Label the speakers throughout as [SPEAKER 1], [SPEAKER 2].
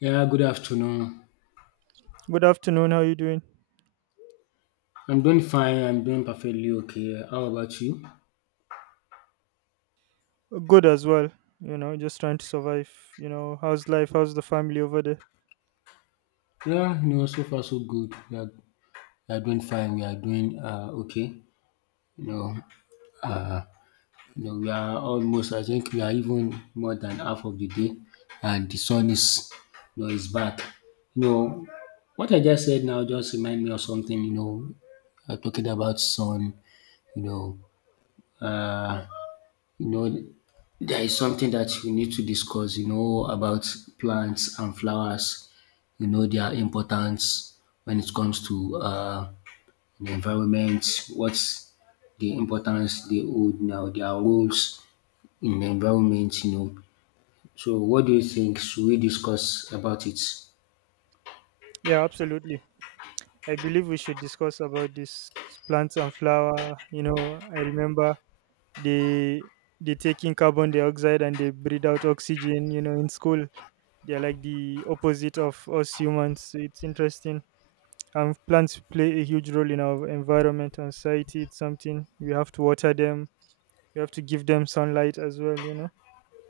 [SPEAKER 1] Yeah, good afternoon.
[SPEAKER 2] Good afternoon. How you doing?
[SPEAKER 1] I'm doing fine. I'm doing perfectly okay. How about you?
[SPEAKER 2] Good as well. You know, just trying to survive. You know, how's life? How's the family over there?
[SPEAKER 1] Yeah, so far so good. We are doing fine. We are doing okay. You know, uh, we are almost. I think we are even more than half of the day, and the sun is back. You know, what I just said now just remind me of something. Talking about sun. You know, uh, you know there is something that we need to discuss, about plants and flowers, their importance, when it comes to the environment, what's the importance they hold, now their roles in the environment so what do you think, should we discuss about it?
[SPEAKER 2] Yeah, absolutely. I believe we should discuss about this plants and flower. You know, I remember they they take in carbon dioxide and they breathe out oxygen. You know, in school they're like the opposite of us humans. So it's interesting. And plants play a huge role in our environment and society. It's something we have to water them. We have to give them sunlight as well. You know.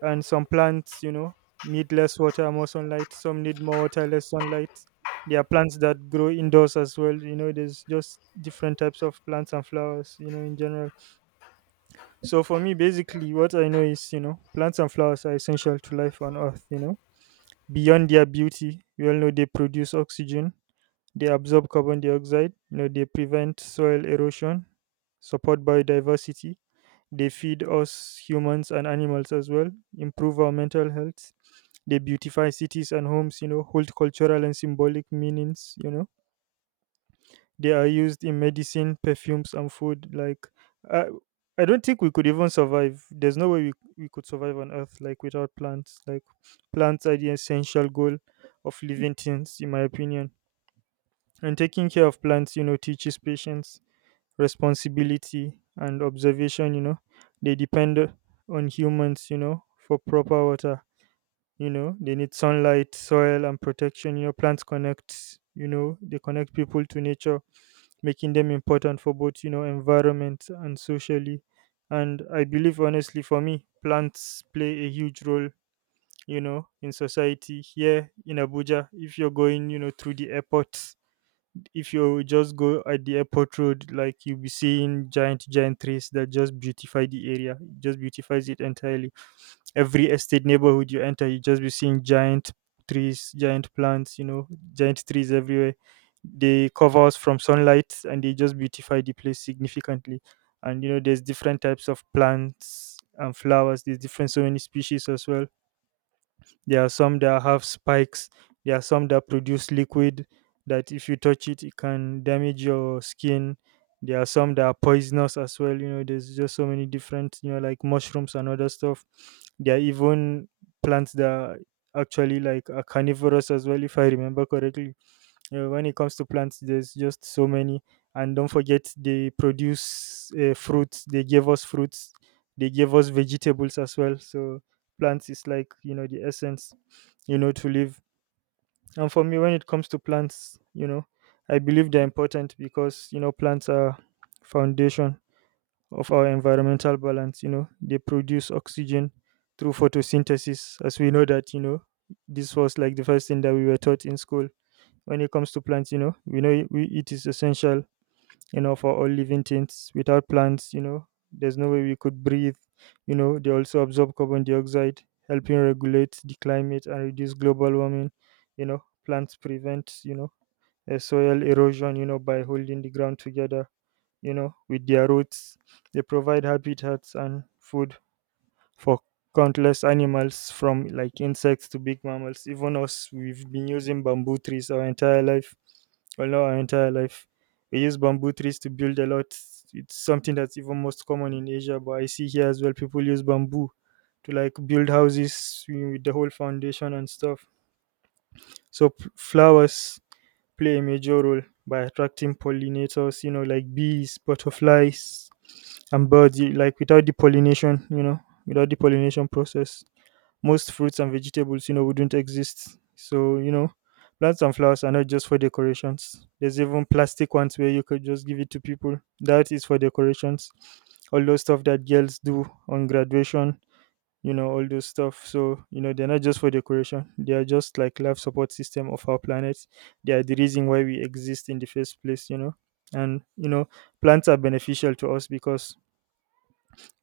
[SPEAKER 2] And some plants, you know, need less water, more sunlight, some need more water, less sunlight. There are plants that grow indoors as well, you know. There's just different types of plants and flowers, you know, in general. So for me, basically, what I know is, you know, plants and flowers are essential to life on earth, you know. Beyond their beauty, we all know they produce oxygen, they absorb carbon dioxide, you know, they prevent soil erosion, support biodiversity, they feed us humans and animals as well, improve our mental health, they beautify cities and homes, you know, hold cultural and symbolic meanings, you know. They are used in medicine, perfumes and food. Like I, I don't think we could even survive. There's no way we could survive on earth, like, without plants. Like, plants are the essential goal of living things, in my opinion. And taking care of plants, you know, teaches patience, responsibility, and observation, you know. They depend on humans, you know, for proper water. You know, they need sunlight, soil, and protection. You know, plants connect, you know, they connect people to nature, making them important for both, you know, environment and socially. And I believe, honestly, for me, plants play a huge role, you know, in society here in Abuja. If you're going, you know, through the airport, if you just go at the airport road, like, you'll be seeing giant trees that just beautify the area. It just beautifies it entirely. Every estate, neighborhood you enter, you just be seeing giant trees, giant plants, you know, giant trees everywhere. They cover us from sunlight and they just beautify the place significantly. And you know, there's different types of plants and flowers, there's different, so many species as well. There are some that have spikes. There are some that produce liquid that if you touch it, it can damage your skin. There are some that are poisonous as well. You know, there's just so many different, you know, like mushrooms and other stuff. There are even plants that are actually like are carnivorous as well, if I remember correctly. You know, when it comes to plants, there's just so many. And don't forget, they produce fruits. They gave us fruits. They gave us vegetables as well. So plants is like, you know, the essence, you know, to live. And for me, when it comes to plants, you know, I believe they're important because, you know, plants are foundation of our environmental balance. You know, they produce oxygen through photosynthesis, as we know that, you know, this was like the first thing that we were taught in school. When it comes to plants, you know, we know it is essential, you know, for all living things. Without plants, you know, there's no way we could breathe. You know, they also absorb carbon dioxide, helping regulate the climate and reduce global warming. You know, plants prevent, you know, soil erosion, you know, by holding the ground together, you know, with their roots. They provide habitats and food for countless animals, from like insects to big mammals. Even us, we've been using bamboo trees our entire life. Well, not our entire life. We use bamboo trees to build a lot. It's something that's even most common in Asia, but I see here as well, people use bamboo to like build houses with the whole foundation and stuff. So flowers play a major role by attracting pollinators, you know, like bees, butterflies, and birds. Like, without the pollination, you know, without the pollination process, most fruits and vegetables, you know, wouldn't exist. So, you know, plants and flowers are not just for decorations. There's even plastic ones where you could just give it to people. That is for decorations. All those stuff that girls do on graduation, you know, all those stuff. So, you know, they're not just for decoration. They are just like life support system of our planet. They are the reason why we exist in the first place, you know. And you know, plants are beneficial to us because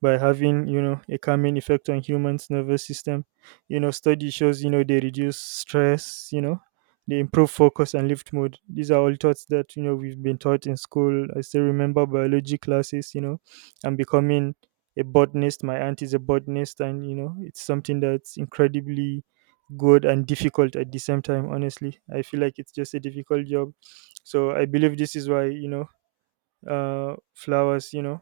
[SPEAKER 2] by having, you know, a calming effect on humans nervous system. You know, study shows, you know, they reduce stress, you know, they improve focus and lift mood. These are all thoughts that, you know, we've been taught in school. I still remember biology classes, you know. I'm becoming a botanist. My aunt is a botanist, and you know, it's something that's incredibly good and difficult at the same time. Honestly, I feel like it's just a difficult job. So I believe this is why, you know, flowers, you know,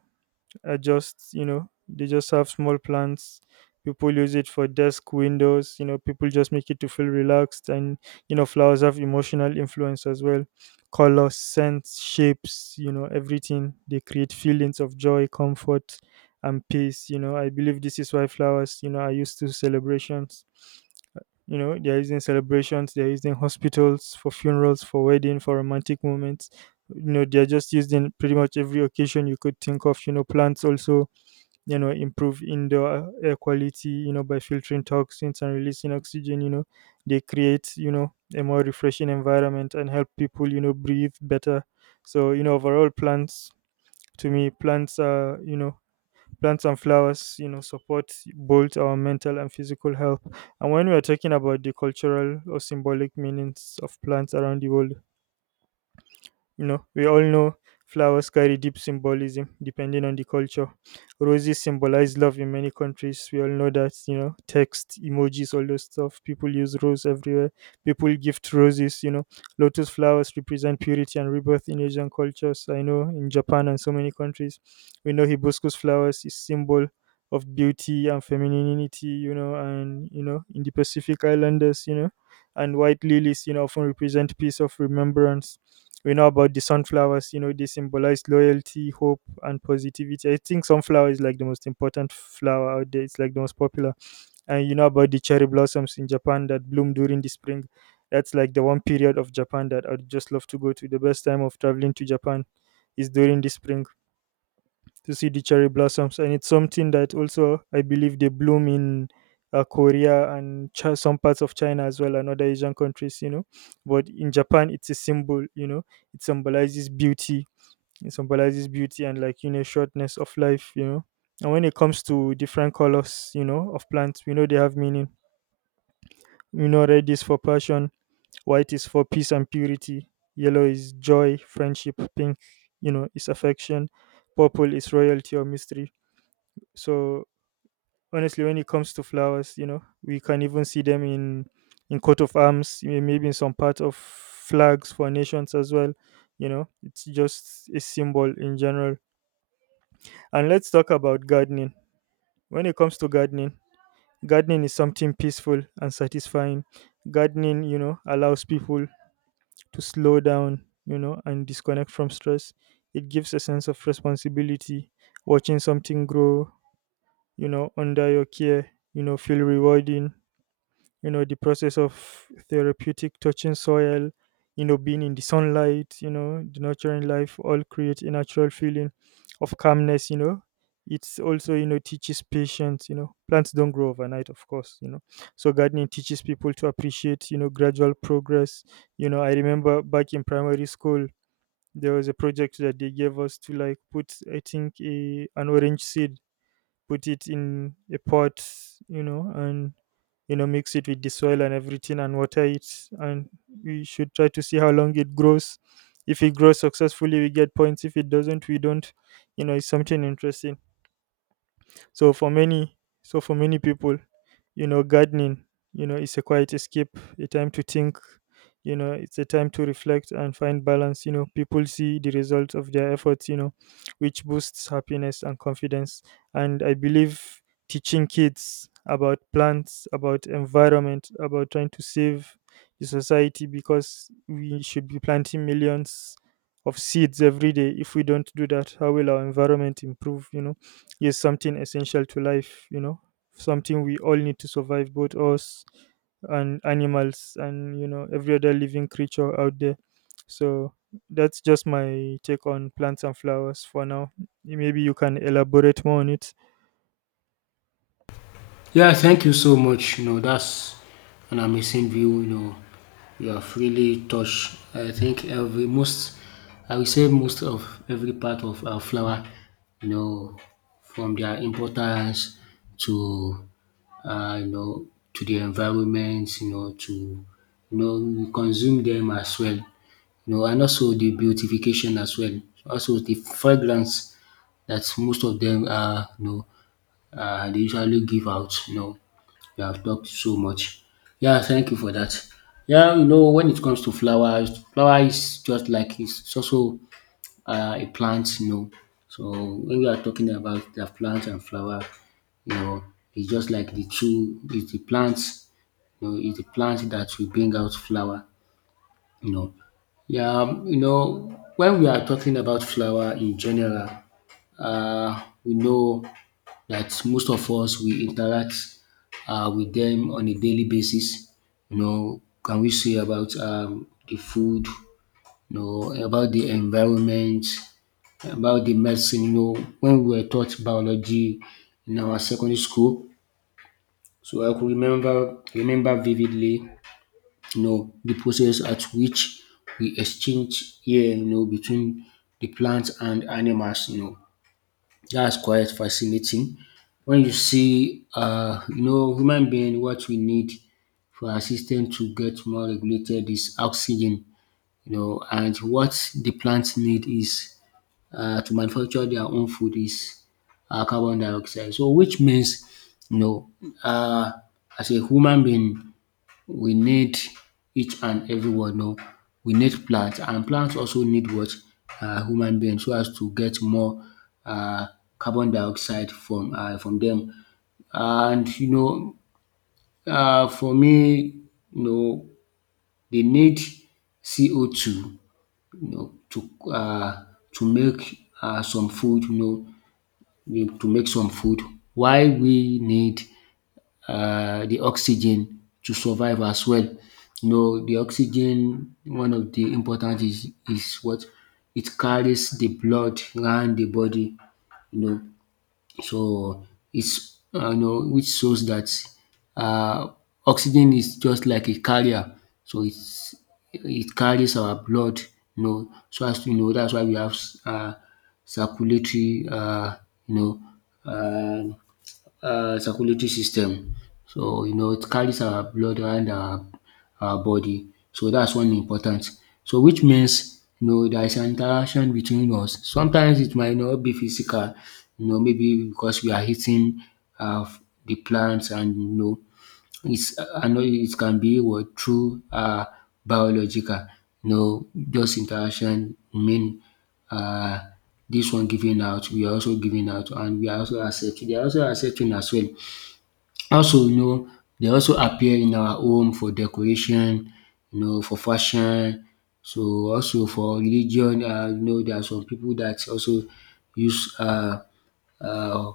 [SPEAKER 2] are just, you know, they just have small plants. People use it for desk, windows, you know. People just make it to feel relaxed. And you know, flowers have emotional influence as well. Color, scents, shapes, you know, everything. They create feelings of joy, comfort, and peace. You know, I believe this is why flowers, you know, are used to celebrations. You know, they're using celebrations, they're using hospitals, for funerals, for wedding, for romantic moments. You know, they're just used in pretty much every occasion you could think of. You know, plants also, you know, improve indoor air quality, you know, by filtering toxins and releasing oxygen. You know, they create, you know, a more refreshing environment and help people, you know, breathe better. So you know, overall plants, to me, plants are, you know, plants and flowers, you know, support both our mental and physical health. And when we are talking about the cultural or symbolic meanings of plants around the world, you know, we all know flowers carry deep symbolism depending on the culture. Roses symbolize love in many countries. We all know that, you know, text, emojis, all those stuff. People use rose everywhere. People gift roses, you know. Lotus flowers represent purity and rebirth in Asian cultures. I know in Japan and so many countries. We know hibiscus flowers is symbol of beauty and femininity, you know, and you know, in the Pacific Islanders, you know. And white lilies, you know, often represent peace of remembrance. We know about the sunflowers, you know, they symbolize loyalty, hope, and positivity. I think sunflower is like the most important flower out there. It's like the most popular. And you know about the cherry blossoms in Japan that bloom during the spring. That's like the one period of Japan that I'd just love to go to. The best time of traveling to Japan is during the spring, to see the cherry blossoms. And it's something that also I believe they bloom in Korea and some parts of China as well, and other Asian countries, you know. But in Japan it's a symbol, you know, it symbolizes beauty. It symbolizes beauty and, like, you know, shortness of life, you know. And when it comes to different colors, you know, of plants, we know they have meaning. We know red is for passion, white is for peace and purity, yellow is joy, friendship, pink, you know, is affection, purple is royalty or mystery. So honestly, when it comes to flowers, you know, we can even see them in coat of arms, maybe in some part of flags for nations as well. You know, it's just a symbol in general. And let's talk about gardening. When it comes to gardening, gardening is something peaceful and satisfying. Gardening, you know, allows people to slow down, you know, and disconnect from stress. It gives a sense of responsibility. Watching something grow, you know, under your care, you know, feel rewarding. You know, the process of therapeutic, touching soil, you know, being in the sunlight, you know, the nurturing life, all create a natural feeling of calmness, you know. It's also, you know, teaches patience, you know. Plants don't grow overnight, of course, you know. So gardening teaches people to appreciate, you know, gradual progress. You know, I remember back in primary school there was a project that they gave us to, like, put, I think, an orange seed, put it in a pot, you know, and you know mix it with the soil and everything and water it. And we should try to see how long it grows. If it grows successfully, we get points. If it doesn't, we don't. It's something interesting. So for many people, you know, gardening, is a quiet escape, a time to think, it's a time to reflect and find balance. People see the results of their efforts, which boosts happiness and confidence. And I believe teaching kids about plants, about environment, about trying to save the society, because we should be planting millions of seeds every day. If we don't do that, how will our environment improve? Is something essential to life, something we all need to survive, both us and animals and, every other living creature out there. So that's just my take on plants and flowers for now. Maybe you can elaborate more on it.
[SPEAKER 1] Yeah, thank you so much. That's an amazing view. You have really touched. I think every most, I will say most of every part of our flower. You know, from their importance to, uh, you know, to the environment. To, we consume them as well. And also the beautification as well. Also the fragrance that most of them are. They usually give out. You have talked so much. Yeah, thank you for that. Yeah, when it comes to flowers, flower is just like it's also a plant. So when we are talking about the plant and flower, you know, it's just like the two, it's the plants, it's the plant that will bring out flower. You know, when we are talking about flower in general, we know that most of us we interact with them on a daily basis. Can we say about, the food? About the environment, about the medicine. When we were taught biology in our secondary school, so I could remember vividly, the process at which we exchange air, between the plants and animals. That's quite fascinating. When you see, human being, what we need for our system to get more regulated is oxygen, and what the plants need is to manufacture their own food is carbon dioxide. So, which means, you know, uh, as a human being, we need each and everyone. No, we need plants, and plants also need what? Human beings, so as to get more um carbon dioxide from from them. And for me you know they need CO2, know to um to make some food, to make some food. Why we need the oxygen to survive as well. The oxygen, one of the important is what, it carries the blood around the body, you know. So which shows that uh, oxygen is just like a carrier. So it's, it carries our blood. So as you know, that's why we have uh, circulatory, you know, uh, circulatory system. It carries our blood around our body. So that's one important. So which means there is an interaction between us. Sometimes it might not be physical, maybe because we are hitting uh, the plants, and it's, I know it can be what, through biological, those interaction, I mean uh, this one giving out, we are also giving out, and we are also accepting. They are also accepting as well. Also, they also appear in our home for decoration, for fashion. So also for religion, there are some people that also use uh,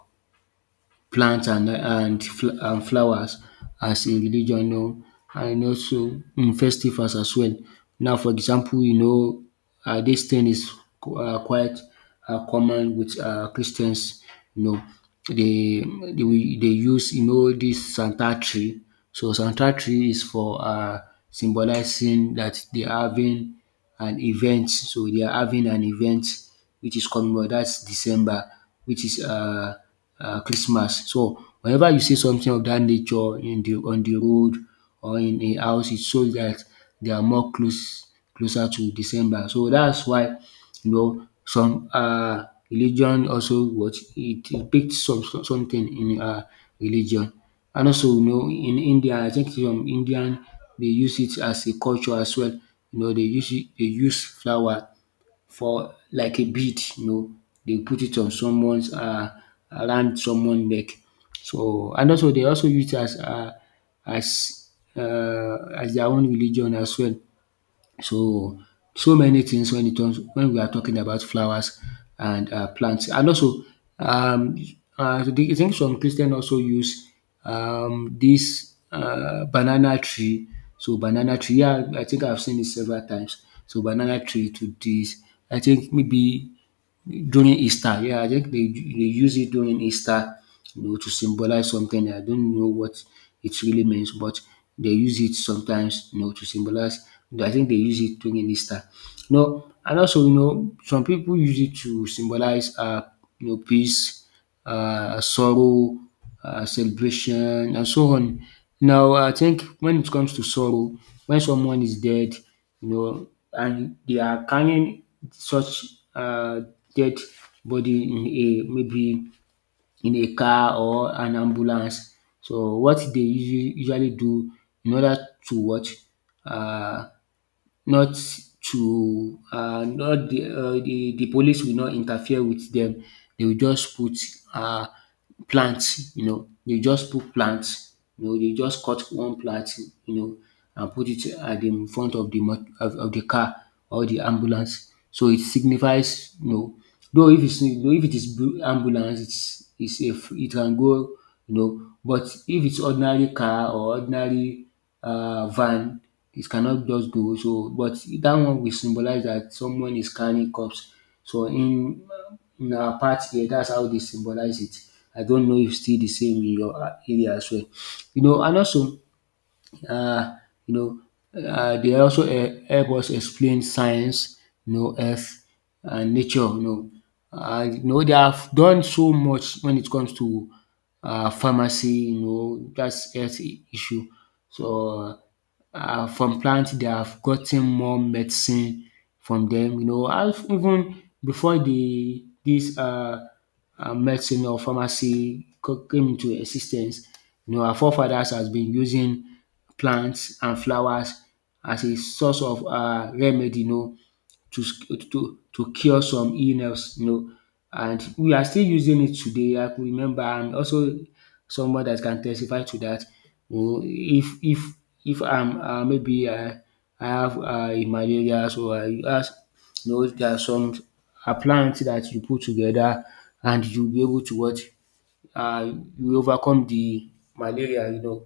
[SPEAKER 1] plants and flowers as in religion, and also festivals as well. Now for example this thing is quite common with Christians, you know they they will dey use, this Santa tree. So Santa tree is for symbolizing that they are having an event, so they are having an event which is coming up. That's December, which is Christmas. So whenever you see something of that nature in the on the road or in a house, it shows that they are more close closer to December. So that's why some religion also, what, it depicts some something in religion. And also in India, I think some Indian, they use it as a culture as well. They use it dey use flower for like a bead, they put it on someone's around someone neck. So and also they also use it as as as their own religion as well. So, so many things when it comes, when we are talking about flowers and plants. And also, um, I think some Christian also use, this banana tree. So banana tree, yeah, I think I've seen it several times. So banana tree to this, I think maybe during Easter, yeah, I think they use it during Easter, to symbolize something. I don't know what it really means, but they use it sometimes, to symbolize. I think they use it during Easter. No, and also, some people use it to symbolize, peace, sorrow, celebration, and so on. Now, I think when it comes to sorrow, when someone is dead, and they are carrying such uh, dead body in a, maybe in a car or an ambulance. So what they usually do in order to what, uh, not to, not the, the police will not interfere with them. They will just put uh, plants. They just put plants. They just cut one plant you know and put it at the, in front of the mo of the car or the ambulance. So it signifies though if it's, though if it is ambulance, it's a it can go but if it's ordinary car or ordinary van, it cannot just go. So, but that one will symbolize that someone is carrying cups. So in our part here, that's how they symbolize it. I don't know if still the same in your area as well. And also um you know dey also help us explain science, earth and nature. They have done so much when it comes to pharmacy, that's health issue. So from plants they have gotten more medicine from them. And even before the dis medicine or pharmacy came into existence, our forefathers has been using plants and flowers as a source of remedy to to cure some illness and we are still using it today. I could remember, and also someone that can testify to dat. um if if if I am maybe I have malaria, so I ask, there are some, a plant that you put together, and you will be able to what, uh, you overcome the malaria.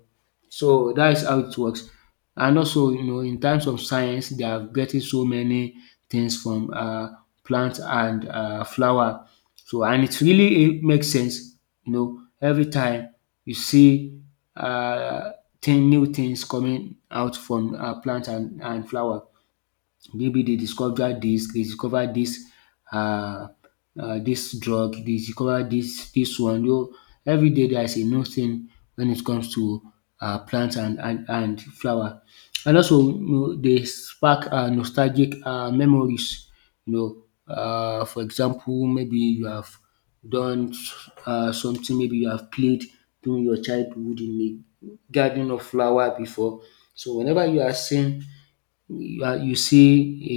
[SPEAKER 1] So that is how it works. And also in terms of science they are getting so many things from plant and flower. So and it really it makes sense, every time you see uh thing new things coming out from plant and flower. Maybe they discovered this, uh, this drug, they discovered this, this one. Every day there is a new thing when it comes to plants and flower. And also, they spark nostalgic memories. For example, maybe you have done something, maybe you have played during your childhood in a garden of flower before. So whenever you see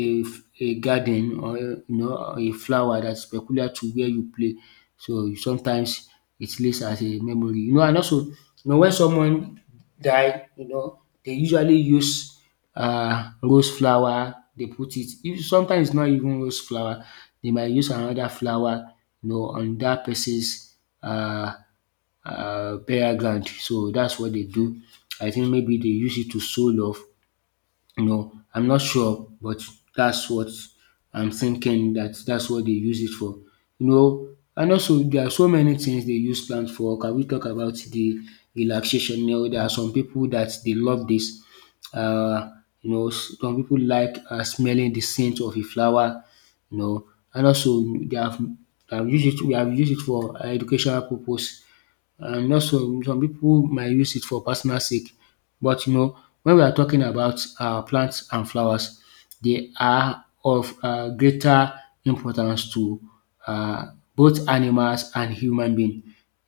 [SPEAKER 1] a garden or a flower that's peculiar to where you play. So sometimes it lives as a memory. And also when someone die they usually use rose flower. They put it, if sometimes it's not even rose flower they might use another flower on that person's uh burial ground. So that's what they do. I think maybe they use it to show love. No, I'm not sure, but that's what I'm thinking, that that's what they use it for. You know, and also there are so many things they use plants for. Can we talk about the relaxation? You know, there are some people that they love this. Uh, some people like smelling the scent of a flower. You know, and also they have used it. We have used it for educational purpose, and also some people might use it for personal sake. But when we are talking about plants and flowers, they are of greater importance to both animals and human being.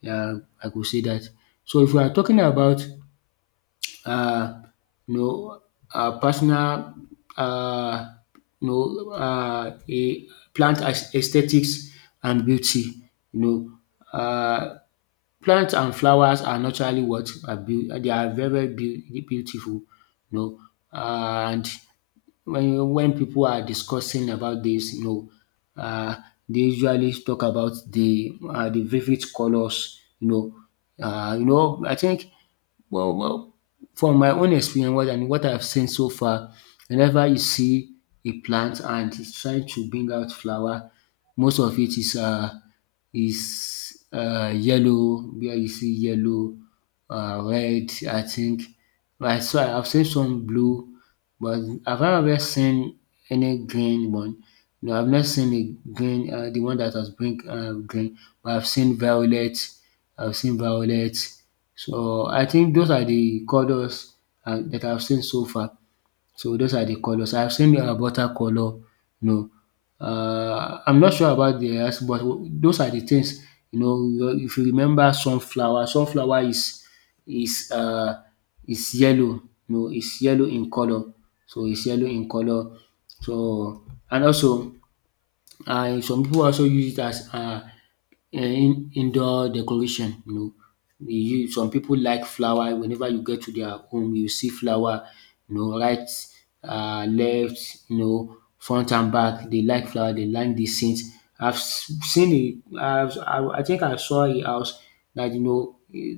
[SPEAKER 1] I could say that. So if we are talking about um you know personal, um a plant as aesthetics and beauty, you know um plants and flowers are naturally what are they are very beautiful, you know. And when people are discussing about this, uh, they usually talk about the vivid colors, you know. I think, well well, from my own experience what I've seen so far, whenever you see a plant and it's trying to bring out flower, most of it is yellow. Where you see yellow, red, I think. Right, so I've seen some blue, but I have never seen any green one? No, I've not seen a green, the one that has bring green, but I've seen violet. I've seen violet. So I think those are the colors that I've seen so far. So those are the colors. I've seen watercolor. No, I'm not sure about the rest, but those are the things. You know, if you remember sunflower, sunflower is uh, is yellow. No, it's yellow in color. So it's yellow in color. So, and also, and some people also use it as in indoor decoration. You know, we use some people like flower. Whenever you get to their home you see flower, you know, right, left, you know, front and back. They like flower, they like the scent. I've s- seen I I've I think I saw a house that, you know,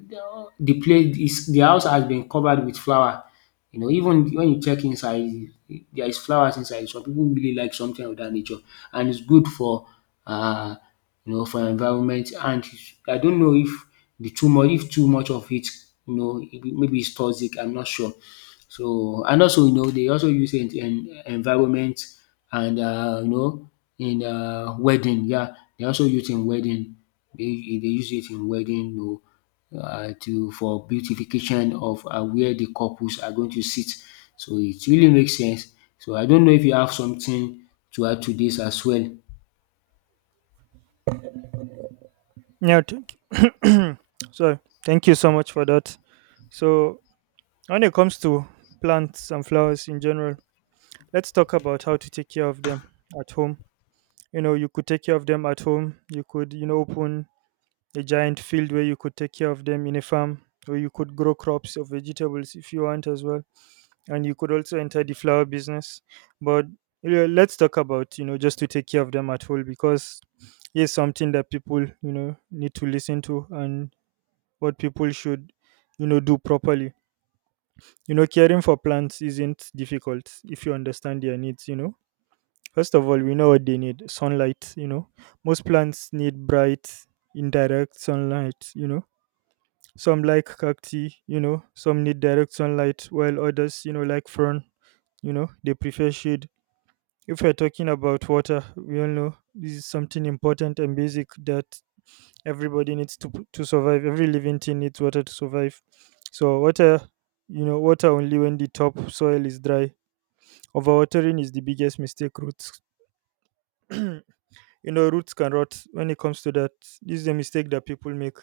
[SPEAKER 1] the place is, the house has been covered with flower. You know, even when you check inside, there is flowers inside. Some people really like something of that nature, and it's good for, uh, you know, for environment. And I don't know if the too much if too much of it, you know, maybe it's toxic. I'm not sure. So and also, you know, they also use it in environment and you know, in wedding, yeah. They also use in wedding, they use it in wedding, you know, to for beautification of where the couples are going to sit. So it really makes sense. So I don't know if you have something to add to this as well.
[SPEAKER 2] Yeah, thank you. Sorry. Thank you so much for that. So, when it comes to plants and flowers in general, let's talk about how to take care of them at home. You could take care of them at home. You could, open a giant field where you could take care of them in a farm, or you could grow crops or vegetables if you want as well, and you could also enter the flower business. But yeah, let's talk about, just to take care of them at whole, because it's something that people, need to listen to, and what people should, do properly. Caring for plants isn't difficult if you understand their needs. First of all, we know what they need. Sunlight, most plants need bright, indirect sunlight. Some like cacti, some need direct sunlight, while others, like fern, they prefer shade. If we're talking about water, we all know this is something important and basic that everybody needs to survive. Every living thing needs water to survive. So water, water only when the top soil is dry. Overwatering is the biggest mistake. Roots you roots can rot when it comes to that. This is a mistake that people make,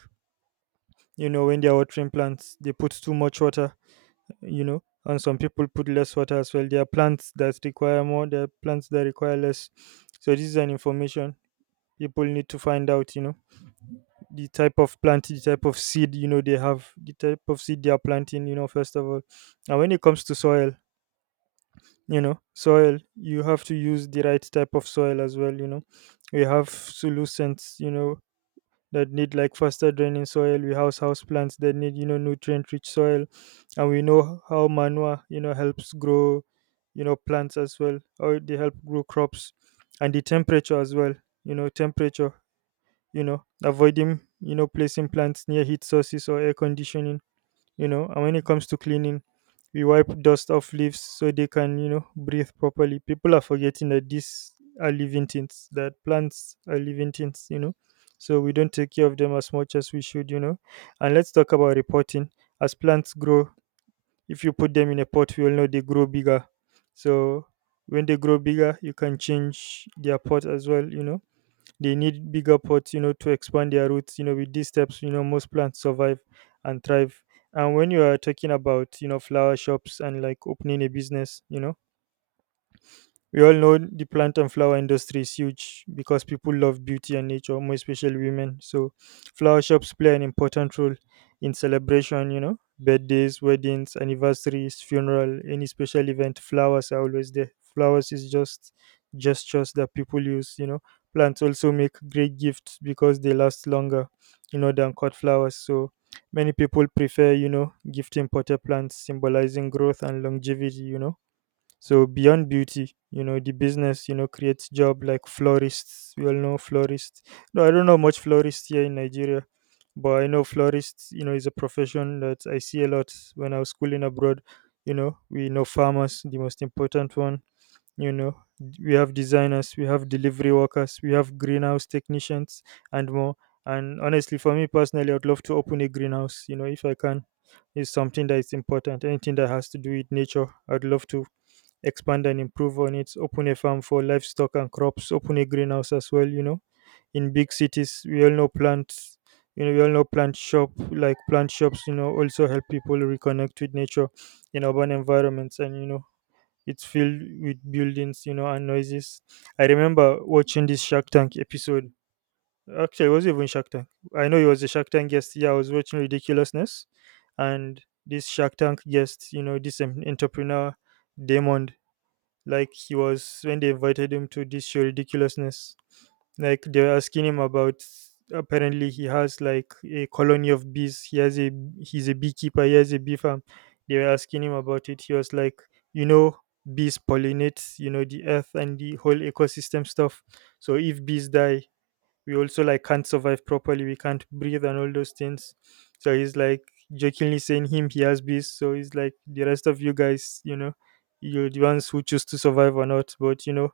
[SPEAKER 2] when they're watering plants they put too much water, and some people put less water as well. There are plants that require more, there are plants that require less. So this is an information people need to find out, the type of plant, the type of seed, they have, the type of seed they are planting, first of all. And when it comes to soil, soil, you have to use the right type of soil as well. We have solutions, that need like faster draining soil. We house plants that need, nutrient rich soil, and we know how manure, helps grow, plants as well, or they help grow crops. And the temperature as well. You know, temperature. Avoiding, placing plants near heat sources or air conditioning. And when it comes to cleaning, we wipe dust off leaves so they can, breathe properly. People are forgetting that these are living things, that plants are living things, so we don't take care of them as much as we should, and let's talk about reporting. As plants grow, if you put them in a pot, we all know they grow bigger. So when they grow bigger, you can change their pot as well. They need bigger pots, to expand their roots. With these steps, most plants survive and thrive. And when you are talking about, flower shops and like opening a business, we all know the plant and flower industry is huge, because people love beauty and nature, more especially women. So, flower shops play an important role in celebration, birthdays, weddings, anniversaries, funeral, any special event. Flowers are always there. Flowers is just gestures that people use, Plants also make great gifts because they last longer, than cut flowers. So, many people prefer, gifting potted plants symbolizing growth and longevity. So beyond beauty, the business, creates job like florists. We all know florists. No, I don't know much florists here in Nigeria, but I know florists, is a profession that I see a lot when I was schooling abroad. We know farmers, the most important one. We have designers, we have delivery workers, we have greenhouse technicians, and more. And honestly, for me personally, I'd love to open a greenhouse. You know, if I can, is something that is important. Anything that has to do with nature, I'd love to expand and improve on it, open a farm for livestock and crops, open a greenhouse as well, In big cities, we all know plants, we all know plant shop, like plant shops, also help people reconnect with nature in urban environments, and, it's filled with buildings, and noises. I remember watching this Shark Tank episode. Actually, it wasn't even Shark Tank. I know it was a Shark Tank guest. Yeah, I was watching Ridiculousness, and this Shark Tank guest, this entrepreneur, Damon, like, he was, when they invited him to this show Ridiculousness, like they were asking him about, apparently he has like a colony of bees. He has a, he's a beekeeper, he has a bee farm. They were asking him about it. He was like, you know, bees pollinate, the earth and the whole ecosystem stuff. So if bees die, we also like can't survive properly. We can't breathe and all those things. So he's like, jokingly saying, him, he has bees. So he's like, the rest of you guys, you're the ones who choose to survive or not. But you know,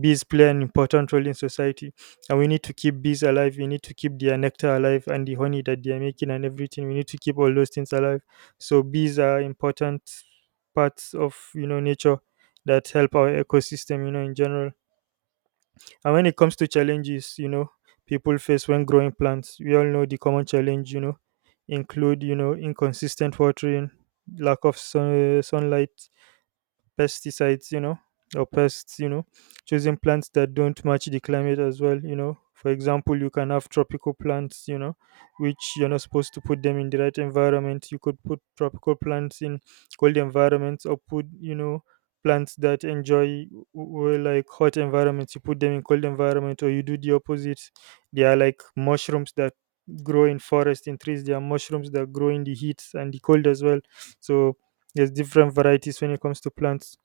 [SPEAKER 2] bees play an important role in society, and we need to keep bees alive, we need to keep their nectar alive and the honey that they are making and everything. We need to keep all those things alive. So bees are important parts of, nature that help our ecosystem, in general. And when it comes to challenges, people face when growing plants, we all know the common challenge, include, inconsistent watering, lack of sun, sunlight, pesticides, or pests, choosing plants that don't match the climate as well, For example, you can have tropical plants, which you're not supposed to put them in the right environment. You could put tropical plants in cold environments, or put, plants that enjoy like hot environments. You put them in cold environment, or you do the opposite. They are like mushrooms that grow in forest in trees. There are mushrooms that grow in the heat and the cold as well. So there's different varieties when it comes to plants.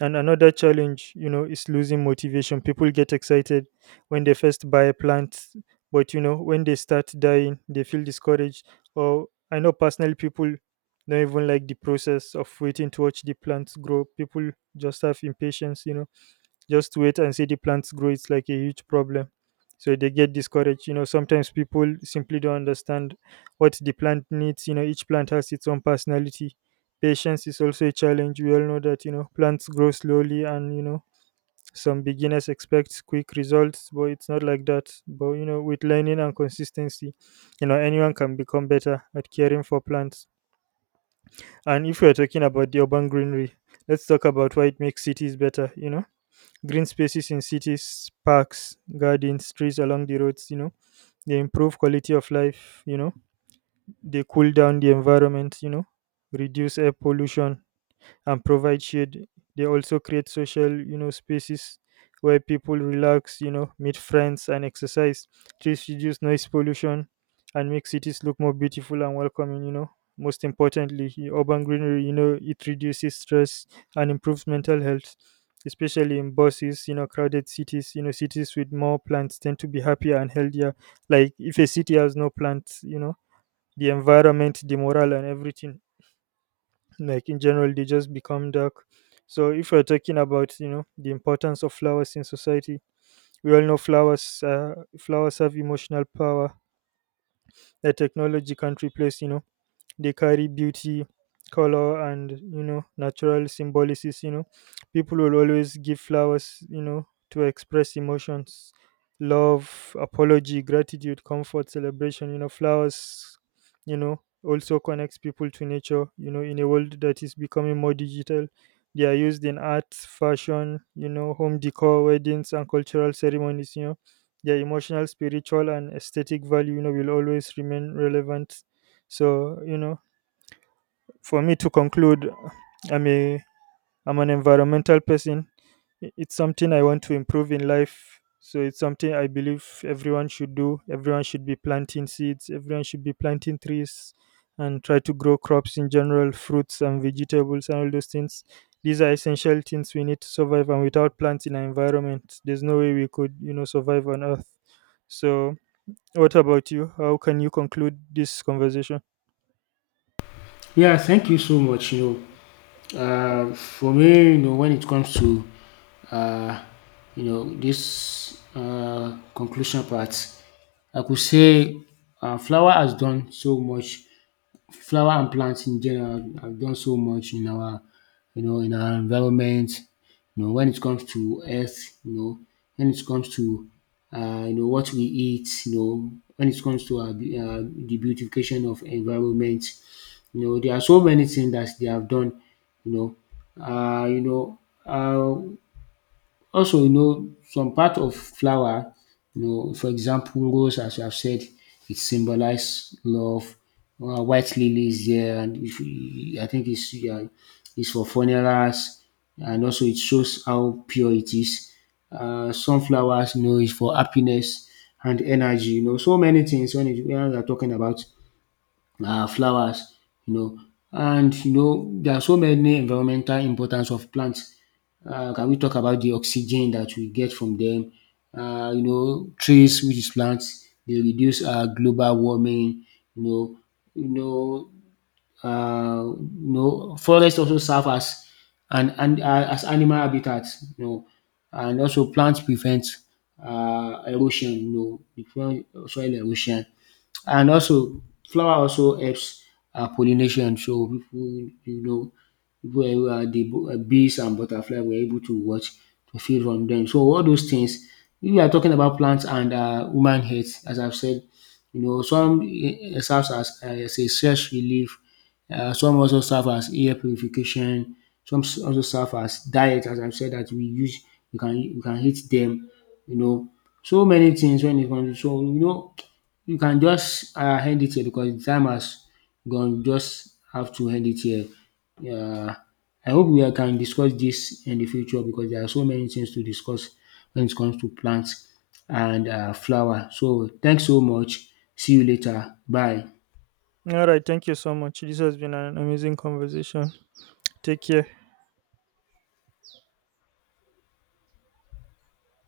[SPEAKER 2] And another challenge, is losing motivation. People get excited when they first buy a plant, but you know, when they start dying, they feel discouraged. Or I know personally people don't even like the process of waiting to watch the plants grow. People just have impatience, just wait and see the plants grow. It's like a huge problem, so they get discouraged. Sometimes people simply don't understand what the plant needs. Each plant has its own personality. Patience is also a challenge. We all know that, plants grow slowly, and, some beginners expect quick results, but it's not like that. But you know, with learning and consistency, anyone can become better at caring for plants. And if we're talking about the urban greenery, let's talk about why it makes cities better. Green spaces in cities, parks, gardens, trees along the roads, they improve quality of life, they cool down the environment, reduce air pollution, and provide shade. They also create social, spaces where people relax, meet friends and exercise. Trees reduce noise pollution and make cities look more beautiful and welcoming, Most importantly, urban greenery, it reduces stress and improves mental health, especially in buses, crowded cities. You know, cities with more plants tend to be happier and healthier. Like if a city has no plants, the environment, the morale and everything, like in general, they just become dark. So if we're talking about, the importance of flowers in society, we all know flowers, flowers have emotional power that technology can't replace, they carry beauty, color, and, natural symbolics. People will always give flowers, to express emotions, love, apology, gratitude, comfort, celebration. Flowers, also connects people to nature, in a world that is becoming more digital. They are used in art, fashion, home decor, weddings, and cultural ceremonies. Their emotional, spiritual, and aesthetic value, will always remain relevant. So, for me to conclude, I'm a, I'm an environmental person. It's something I want to improve in life. So it's something I believe everyone should do. Everyone should be planting seeds. Everyone should be planting trees and try to grow crops in general, fruits and vegetables and all those things. These are essential things we need to survive, and without plants in our environment, there's no way we could, survive on earth. So what about you? How can you conclude this conversation?
[SPEAKER 1] Yeah, thank you so much. You know, for me, you know, when it comes to uh, this conclusion part, I could say, flower has done so much. Flower and plants in general have done so much in our, you know, in our environment. You know, when it comes to earth, you know, when it comes to, you know, what we eat, you know, when it comes to our, the beautification of environment. You know, there are so many things that they have done. You know, uh, you know. Uh, also, you know, some part of flower, you know, for example, rose, as you have said, it symbolizes love. White lily is there, and if you, I think it's, yeah, it's for funerals, and also it shows how pure it is. Sunflowers, you know, is for happiness and energy. You know, so many things when when we are talking about flowers, you know. And you know there are so many environmental importance of plants. Can we talk about the oxygen that we get from them? You know, trees which is plants, they reduce global warming, you know you know you know, forest also serve as and an as animal habitats, you know. And also plants prevent erosion, you know before soil erosion. And also, flower also helps pollination. So people, you know, people everywhere, the bees and butterfly were able to watch to feed from them. So all those things. We are talking about plants and human health, as I've said. You know, some serves as a stress relief. Some also serve as air purification. Some also serve as diet, as I've said that we use. We can eat them. You know, so many things when it comes to. So you know, you can just end it here because the time has gone. We just have to end it here. um I hope we can discuss this in the future because there are so many things to discuss when it comes to plants and flower. So thanks so much. See you later. Bye.
[SPEAKER 2] All right, thank you so much. This has been an amazing conversation. Take care.